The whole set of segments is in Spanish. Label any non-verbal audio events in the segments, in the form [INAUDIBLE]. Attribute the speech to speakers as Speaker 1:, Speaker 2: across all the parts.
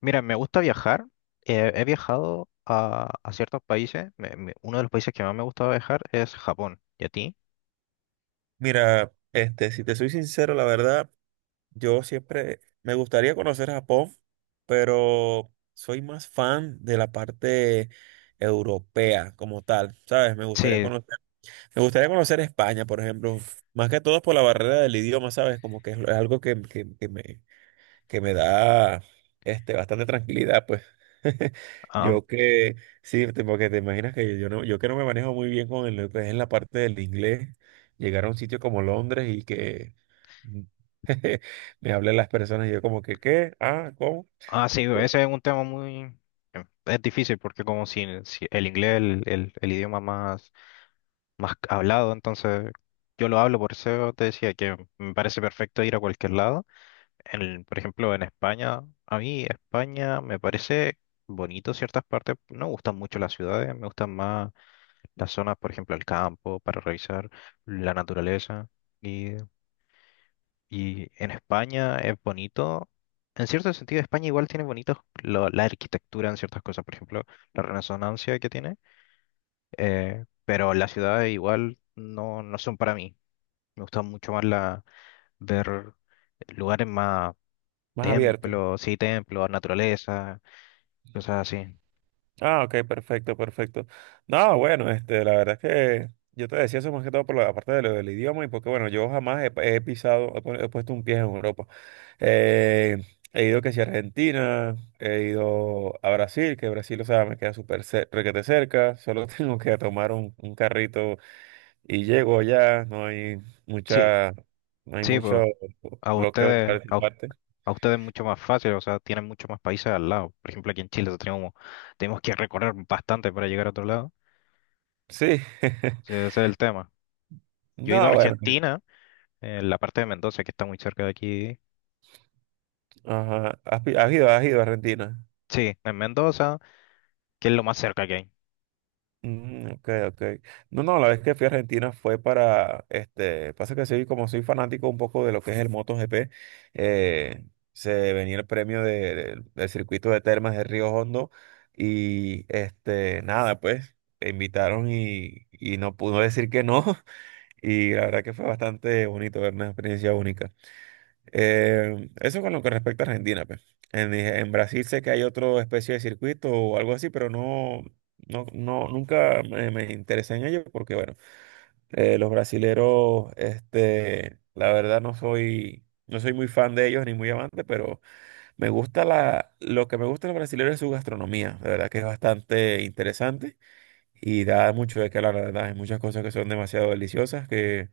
Speaker 1: Mira, me gusta viajar. He viajado a ciertos países. Uno de los países que más me gusta viajar es Japón. ¿Y a ti?
Speaker 2: Mira, este, si te soy sincero, la verdad, yo siempre me gustaría conocer Japón, pero soy más fan de la parte europea como tal, ¿sabes?
Speaker 1: Sí,
Speaker 2: Me gustaría conocer España, por ejemplo, más que todo por la barrera del idioma, ¿sabes? Como que es algo que me, que me da este, bastante tranquilidad, pues. [LAUGHS]
Speaker 1: ah,
Speaker 2: Yo que, sí, te- porque te imaginas que yo no, yo que no me manejo muy bien con el- lo que es en la parte del inglés, llegar a un sitio como Londres y que [LAUGHS] me hablen las personas y yo como que, ¿qué? Ah, ¿cómo?
Speaker 1: ah, sí, ese es un tema muy... es difícil porque como si el inglés es el idioma más, más hablado, entonces yo lo hablo, por eso te decía que me parece perfecto ir a cualquier lado. En, por ejemplo, en España, a mí España me parece bonito ciertas partes. No me gustan mucho las ciudades, me gustan más... las zonas, por ejemplo, el campo, para revisar la naturaleza. Y, y en España es bonito. En cierto sentido, España igual tiene bonitos la arquitectura en ciertas cosas, por ejemplo, la resonancia que tiene, pero las ciudades igual no, no son para mí. Me gusta mucho más la, ver lugares más
Speaker 2: Más abierto.
Speaker 1: templos, sí, templos, naturaleza, cosas así.
Speaker 2: Ah, ok, perfecto, perfecto. No, bueno, este, la verdad es que yo te decía eso más que todo por la parte de lo del idioma y porque, bueno, yo jamás he, he pisado, he, pu- he puesto un pie en Europa. Eh, He ido que si a Argentina, he ido a Brasil, que Brasil, o sea, me queda súper cer- requete cerca, solo [LAUGHS] tengo que tomar un carrito y llego allá, no hay
Speaker 1: Sí,
Speaker 2: mucha, no hay
Speaker 1: sí, pues,
Speaker 2: mucho
Speaker 1: a
Speaker 2: bloqueo en
Speaker 1: ustedes, a
Speaker 2: parte.
Speaker 1: a ustedes es mucho más fácil, o sea, tienen muchos más países al lado. Por ejemplo, aquí en Chile tenemos, tenemos que recorrer bastante para llegar a otro lado.
Speaker 2: Sí.
Speaker 1: Ese
Speaker 2: [LAUGHS]
Speaker 1: ese es el tema. Yo he ido a
Speaker 2: No, bueno,
Speaker 1: Argentina, en la parte de Mendoza, que está muy cerca de aquí.
Speaker 2: ajá, has pi- has ido a Argentina.
Speaker 1: Sí, en Mendoza, que es lo más cerca que hay.
Speaker 2: Mm, ok, ok. No, no, la vez que fui a Argentina fue para, este, pasa que soy, como soy fanático un poco de lo que es el MotoGP, eh, se venía el premio de- del circuito de Termas de Río Hondo y, este, nada, pues, me invitaron y no pudo decir que no [LAUGHS] y la verdad que fue bastante bonito, ver una experiencia única. Eso con lo que respecta a Argentina, pues. En Brasil sé que hay otra especie de circuito o algo así, pero no, nunca me, me interesé en ello porque, bueno, los brasileros, este, la verdad no soy, no soy muy fan de ellos ni muy amante, pero me gusta la, lo que me gusta de los brasileros es su gastronomía, de verdad que es bastante interesante y da mucho de qué hablar, la verdad, hay muchas cosas que son demasiado deliciosas que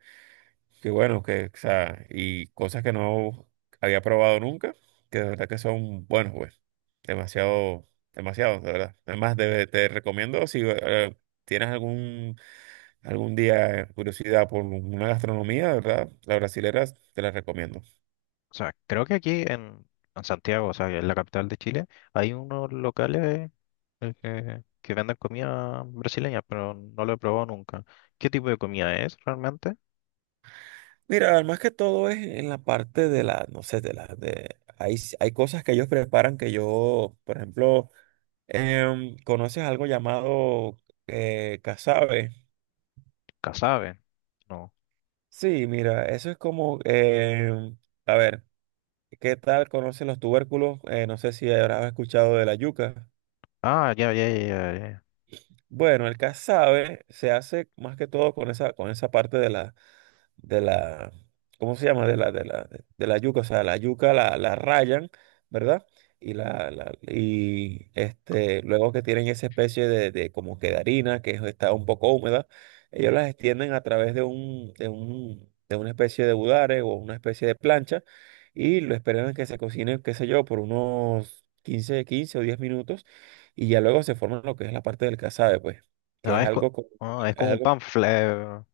Speaker 2: qué bueno, que, o sea, y cosas que no había probado nunca, que de verdad que son buenos, pues. Demasiado, demasiado, de verdad. Además, de- te recomiendo, si tienes algún, algún día curiosidad por una gastronomía, de verdad, la brasilera te la recomiendo.
Speaker 1: O sea, creo que aquí en Santiago, o sea, en la capital de Chile, hay unos locales que venden comida brasileña, pero no lo he probado nunca. ¿Qué tipo de comida es realmente?
Speaker 2: Mira, además que todo es en la parte de la, no sé, de la, de, hay, s- hay cosas que ellos preparan que yo, por ejemplo, ¿conoces algo llamado casabe?
Speaker 1: Casabe, no.
Speaker 2: Sí, mira, eso es como, a ver, ¿qué tal conocen los tubérculos? No sé si habrás escuchado de la yuca.
Speaker 1: Ah, ya, ya, ya, ya, ya.
Speaker 2: Bueno, el casabe se hace más que todo con esa parte de la, ¿cómo se llama? De la, de la yuca, o sea, la yuca la, la rayan, ¿verdad? Y la- y este, luego que tienen esa especie de como que de harina, que es- está un poco húmeda, ellos las extienden a través de de una especie de budare o una especie de plancha, y lo esperan a que se cocine, qué sé yo, por unos quince o 10 minutos, y ya luego se forma lo que es la parte del casabe, pues, que
Speaker 1: No,
Speaker 2: es
Speaker 1: es,
Speaker 2: algo como,
Speaker 1: ah, es como un panfle,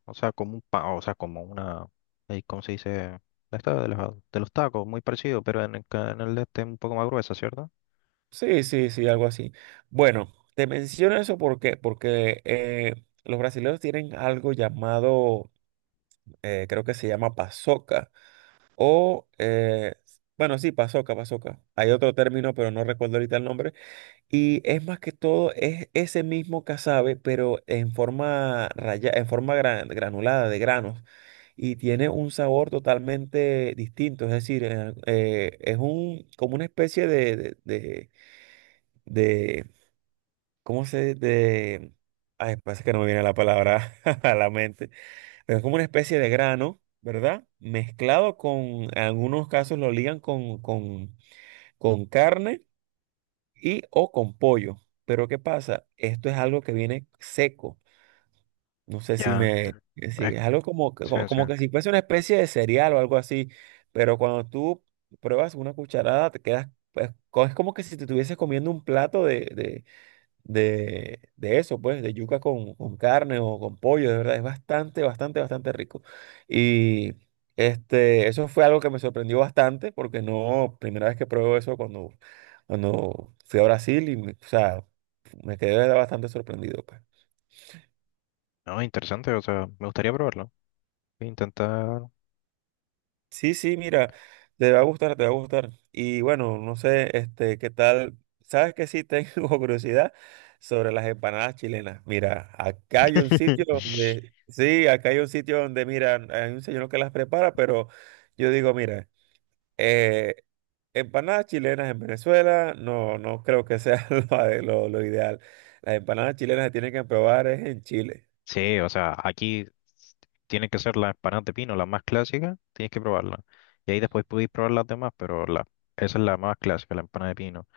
Speaker 1: o sea, como un pan, o sea, como una, ¿cómo se dice? Esta de los tacos, muy parecido, pero en el, en el de este un poco más gruesa, ¿cierto?
Speaker 2: sí, sí, sí, algo así. Bueno, te menciono eso porque los brasileños tienen algo llamado, creo que se llama pasoca, o, bueno, sí, pasoca, pasoca. Hay otro término, pero no recuerdo ahorita el nombre. Y es más que todo, es ese mismo casabe, pero en forma raya, en forma gran- granulada de granos. Y tiene un sabor totalmente distinto, es decir, es un, como una especie de- de ¿cómo se de... ay, pasa que no me viene la palabra [LAUGHS] a la mente. Pero es como una especie de grano, ¿verdad? Mezclado con, en algunos casos lo ligan con carne y o con pollo. Pero ¿qué pasa? Esto es algo que viene seco. No sé si
Speaker 1: Ya.
Speaker 2: me...
Speaker 1: Es-
Speaker 2: si es algo como, que-
Speaker 1: sí,
Speaker 2: como,
Speaker 1: sí.
Speaker 2: como que si fuese una especie de cereal o algo así. Pero cuando tú pruebas una cucharada, te quedas... pues, co- es como que si te estuvieses comiendo un plato de eso, pues, de yuca con carne o con pollo, de verdad, es bastante, bastante, bastante rico. Y este, eso fue algo que me sorprendió bastante, porque no, primera vez que pruebo eso cuando fui a Brasil y, me- o sea, me quedé bastante sorprendido, pues.
Speaker 1: No, interesante, o sea, me gustaría probarlo. Voy a intentar.
Speaker 2: Sí, sí, mira, te va a gustar, te va a gustar. Y bueno, no sé, este, qué tal. Sabes que sí tengo [LAUGHS] curiosidad sobre las empanadas chilenas. Mira, acá hay un sitio
Speaker 1: [LAUGHS]
Speaker 2: donde, sí, acá hay un sitio donde, mira, hay un señor que las prepara, pero yo digo, mira, eh, empanadas chilenas en Venezuela, no, no creo que sea [LAUGHS] lo, ade- lo ideal. Las empanadas chilenas se tienen que probar es en Chile.
Speaker 1: Sí, o sea, aquí s- tiene que ser la empanada de pino, la más clásica, tienes que probarla. Y ahí después podéis probar las demás, pero la, esa es la más clásica, la empanada de pino.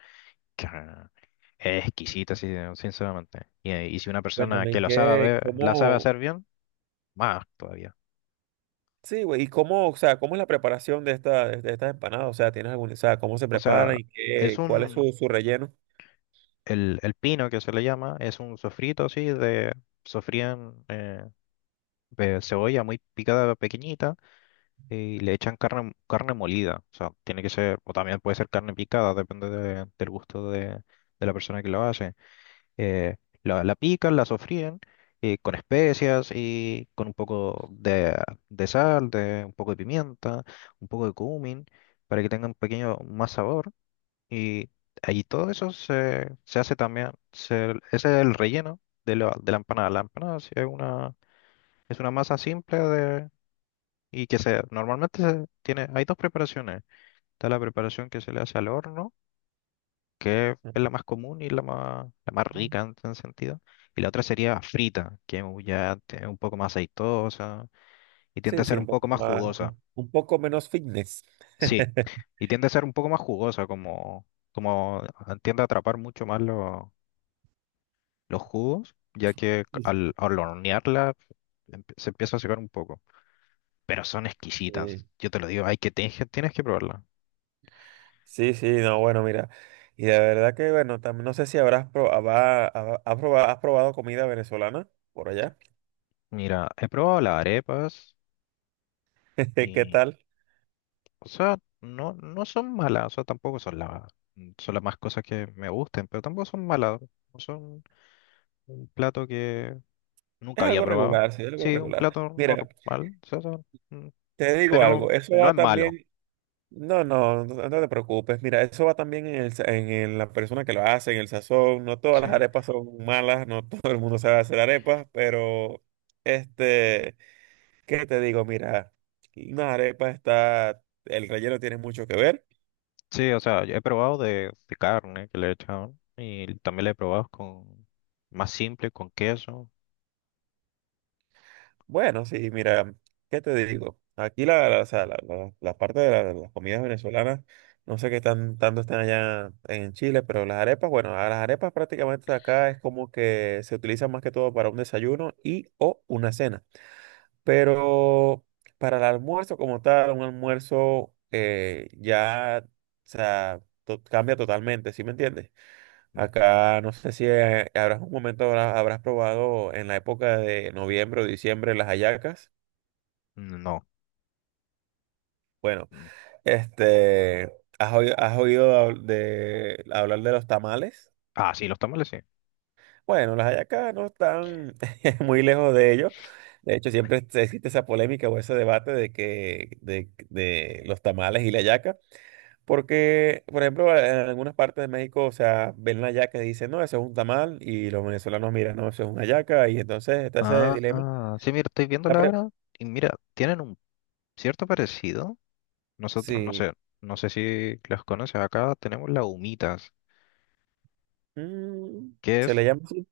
Speaker 1: Claro. Es exquisita, sí, sinceramente. Y si una persona
Speaker 2: Cuéntame,
Speaker 1: que lo sabe,
Speaker 2: ¿qué,
Speaker 1: la sabe
Speaker 2: cómo?
Speaker 1: hacer bien, más todavía.
Speaker 2: Sí, güey, ¿y cómo, o sea, cómo es la preparación de esta, de estas empanadas? O sea, ¿tienes algún, o sea, cómo se
Speaker 1: O
Speaker 2: preparan
Speaker 1: sea,
Speaker 2: y
Speaker 1: es
Speaker 2: qué, cuál es su,
Speaker 1: un,
Speaker 2: su relleno?
Speaker 1: el pino que se le llama, es un sofrito así de, sofrían de cebolla muy picada, pequeñita, y le echan carne, carne molida. O sea, tiene que ser, o también puede ser carne picada, depende del gusto de la persona que lo hace. eh, la, la pican, la sofríen, con especias y con un poco de sal, de, un poco de pimienta, un poco de cumin, para que tenga un pequeño más sabor. Y ahí todo eso se, se hace también, ese es el relleno de la empanada. La empanada sí es una masa simple de, y que se, normalmente se tiene, hay dos preparaciones. Está la preparación que se le hace al horno, que es
Speaker 2: Ujú.
Speaker 1: la más común y la más rica en ese sentido. Y la otra sería frita, que ya es un poco más aceitosa y tiende
Speaker 2: Sí,
Speaker 1: a
Speaker 2: sí,
Speaker 1: ser
Speaker 2: un
Speaker 1: un
Speaker 2: poco
Speaker 1: poco más
Speaker 2: más,
Speaker 1: jugosa.
Speaker 2: un poco menos fitness.
Speaker 1: Sí,
Speaker 2: [LAUGHS]
Speaker 1: y tiende a ser un poco más jugosa, como, como ah, tiende a atrapar mucho más los jugos, ya que al, al hornearla se empieza a secar un poco. Pero son
Speaker 2: Sí,
Speaker 1: exquisitas, yo te lo digo, hay que, tienes que probarla.
Speaker 2: sí, sí, no, bueno, mira. Y de verdad que, bueno, también no sé si habrás pro- habrá- habrá- has probado comida venezolana por allá.
Speaker 1: Mira, he probado las arepas.
Speaker 2: [LAUGHS] ¿Qué tal?
Speaker 1: O sea, no, no son malas, o sea, tampoco son la, son las más cosas que me gusten, pero tampoco son malas. O son un plato que nunca
Speaker 2: Es
Speaker 1: había
Speaker 2: algo
Speaker 1: probado.
Speaker 2: regular, sí, es algo
Speaker 1: Sí, un
Speaker 2: regular.
Speaker 1: plato
Speaker 2: Mira,
Speaker 1: normal, o sea,
Speaker 2: te digo
Speaker 1: pero
Speaker 2: algo, eso
Speaker 1: no
Speaker 2: va
Speaker 1: es malo.
Speaker 2: también, no, no, no no te preocupes. Mira, eso va también en el, sa- en el- la persona que lo hace, en el sazón. No todas las
Speaker 1: Sí,
Speaker 2: arepas son malas, no [LAUGHS] todo el mundo sabe hacer arepas, pero este, ¿qué te digo? Mira, una arepa está, el relleno tiene mucho que ver.
Speaker 1: sí, o sea, yo he probado de carne que le he echado y también le he probado con más simple, con queso.
Speaker 2: Bueno, sí, mira, ¿qué te digo? Aquí la, o sea, la- la parte de la- las comidas venezolanas, no sé qué tan, tanto están allá en Chile, pero las arepas, bueno, a las arepas prácticamente acá es como que se utilizan más que todo para un desayuno y o una cena. Pero para el almuerzo como tal, un almuerzo ya, o sea, to- cambia totalmente, ¿sí me entiendes?
Speaker 1: Mm,
Speaker 2: Acá no sé si habrás un momento habrás, habrás probado en la época de noviembre o diciembre las hallacas.
Speaker 1: no.
Speaker 2: Bueno,
Speaker 1: Mm.
Speaker 2: este, has oído hab- de, hablar de los tamales?
Speaker 1: Ah, sí, los tamales sí.
Speaker 2: Bueno, las hallacas no están [LAUGHS] muy lejos de ello. De hecho, siempre este- existe esa polémica o ese debate de que de los tamales y la hallaca, porque, por ejemplo, en algunas partes de México, o sea, ven la hallaca y dicen, no, eso es un tamal, y los venezolanos miran, no, eso es una hallaca, y entonces está ese
Speaker 1: Ah,
Speaker 2: dilema.
Speaker 1: ah, sí, mira, estoy viendo
Speaker 2: La
Speaker 1: la
Speaker 2: pre-
Speaker 1: hora y mira, tienen un cierto parecido. Nosotros, no
Speaker 2: sí,
Speaker 1: sé, no sé si los conoces acá, tenemos las humitas,
Speaker 2: mm,
Speaker 1: que
Speaker 2: se
Speaker 1: es,
Speaker 2: le llama así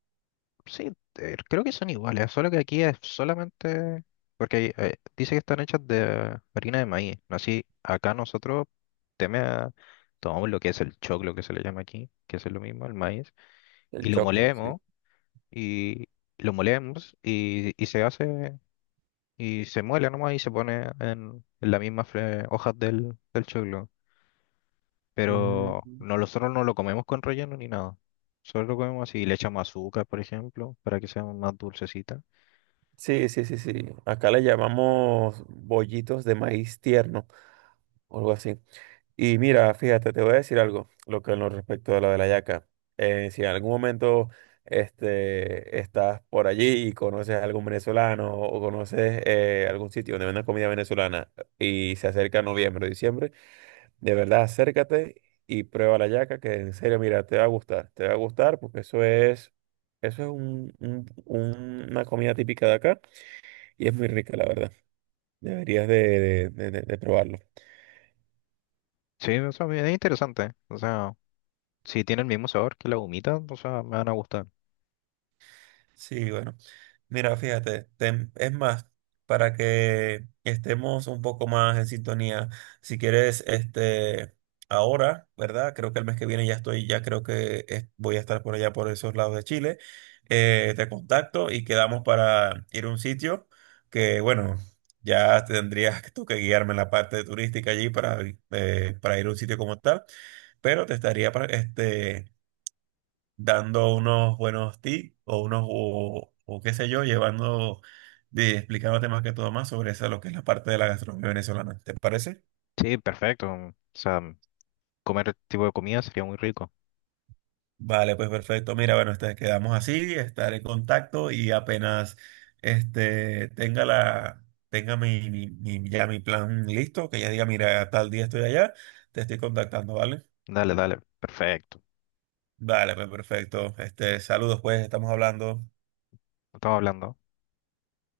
Speaker 1: sí, creo que son iguales, solo que aquí es solamente, porque dice que están hechas de harina de maíz, ¿no? Así, acá nosotros teme a- tomamos lo que es el choclo, que se le llama aquí, que es lo mismo, el maíz,
Speaker 2: el
Speaker 1: y lo
Speaker 2: choclo, sí.
Speaker 1: molemos, y lo molemos, y se hace, y se muele nomás, y se pone en las mismas hojas del, del choclo.
Speaker 2: Mm.
Speaker 1: Pero no, nosotros no lo comemos con relleno ni nada. Solo lo comemos así. Le echamos azúcar, por ejemplo, para que sea más dulcecita.
Speaker 2: Sí, sí, sí, sí. Acá le llamamos bollitos de maíz tierno o algo así. Y mira, fíjate, te voy a decir algo, lo que en lo respecto a lo de la hallaca. Si en algún momento este, estás por allí y conoces a algún venezolano o conoces algún sitio donde venden comida venezolana y se acerca noviembre o diciembre, de verdad acércate y prueba la hallaca. Que en serio, mira, te va a gustar, te va a gustar porque eso es un- una comida típica de acá y es muy rica, la verdad. Deberías de probarlo.
Speaker 1: Sí, o sea, es interesante. O sea, si tiene el mismo sabor que la humita, o sea, me van a gustar.
Speaker 2: Sí, bueno. Mira, fíjate, tem- es más, para que estemos un poco más en sintonía, si quieres, este, ahora, ¿verdad? Creo que el mes que viene ya estoy, ya creo que es- voy a estar por allá, por esos lados de Chile. Te contacto y quedamos para ir a un sitio que, bueno, ya tendrías tú que guiarme en la parte turística allí para ir a un sitio como tal, pero te estaría, pra- este... dando unos buenos tips o unos, o qué sé yo, llevando, de, explicándote más que todo más sobre esa, lo que es la parte de la gastronomía venezolana. ¿Te parece?
Speaker 1: Sí, perfecto. O sea, comer este tipo de comida sería muy rico.
Speaker 2: Vale, pues perfecto. Mira, bueno, este, quedamos así, estaré en contacto y apenas este, tenga la, tenga mi, mi, mi- ya mi plan listo, que ya diga, mira, tal día estoy allá, te estoy contactando, ¿vale?
Speaker 1: Dale, dale, perfecto.
Speaker 2: Vale, pues perfecto. Este, saludos, pues, estamos hablando.
Speaker 1: Estamos hablando.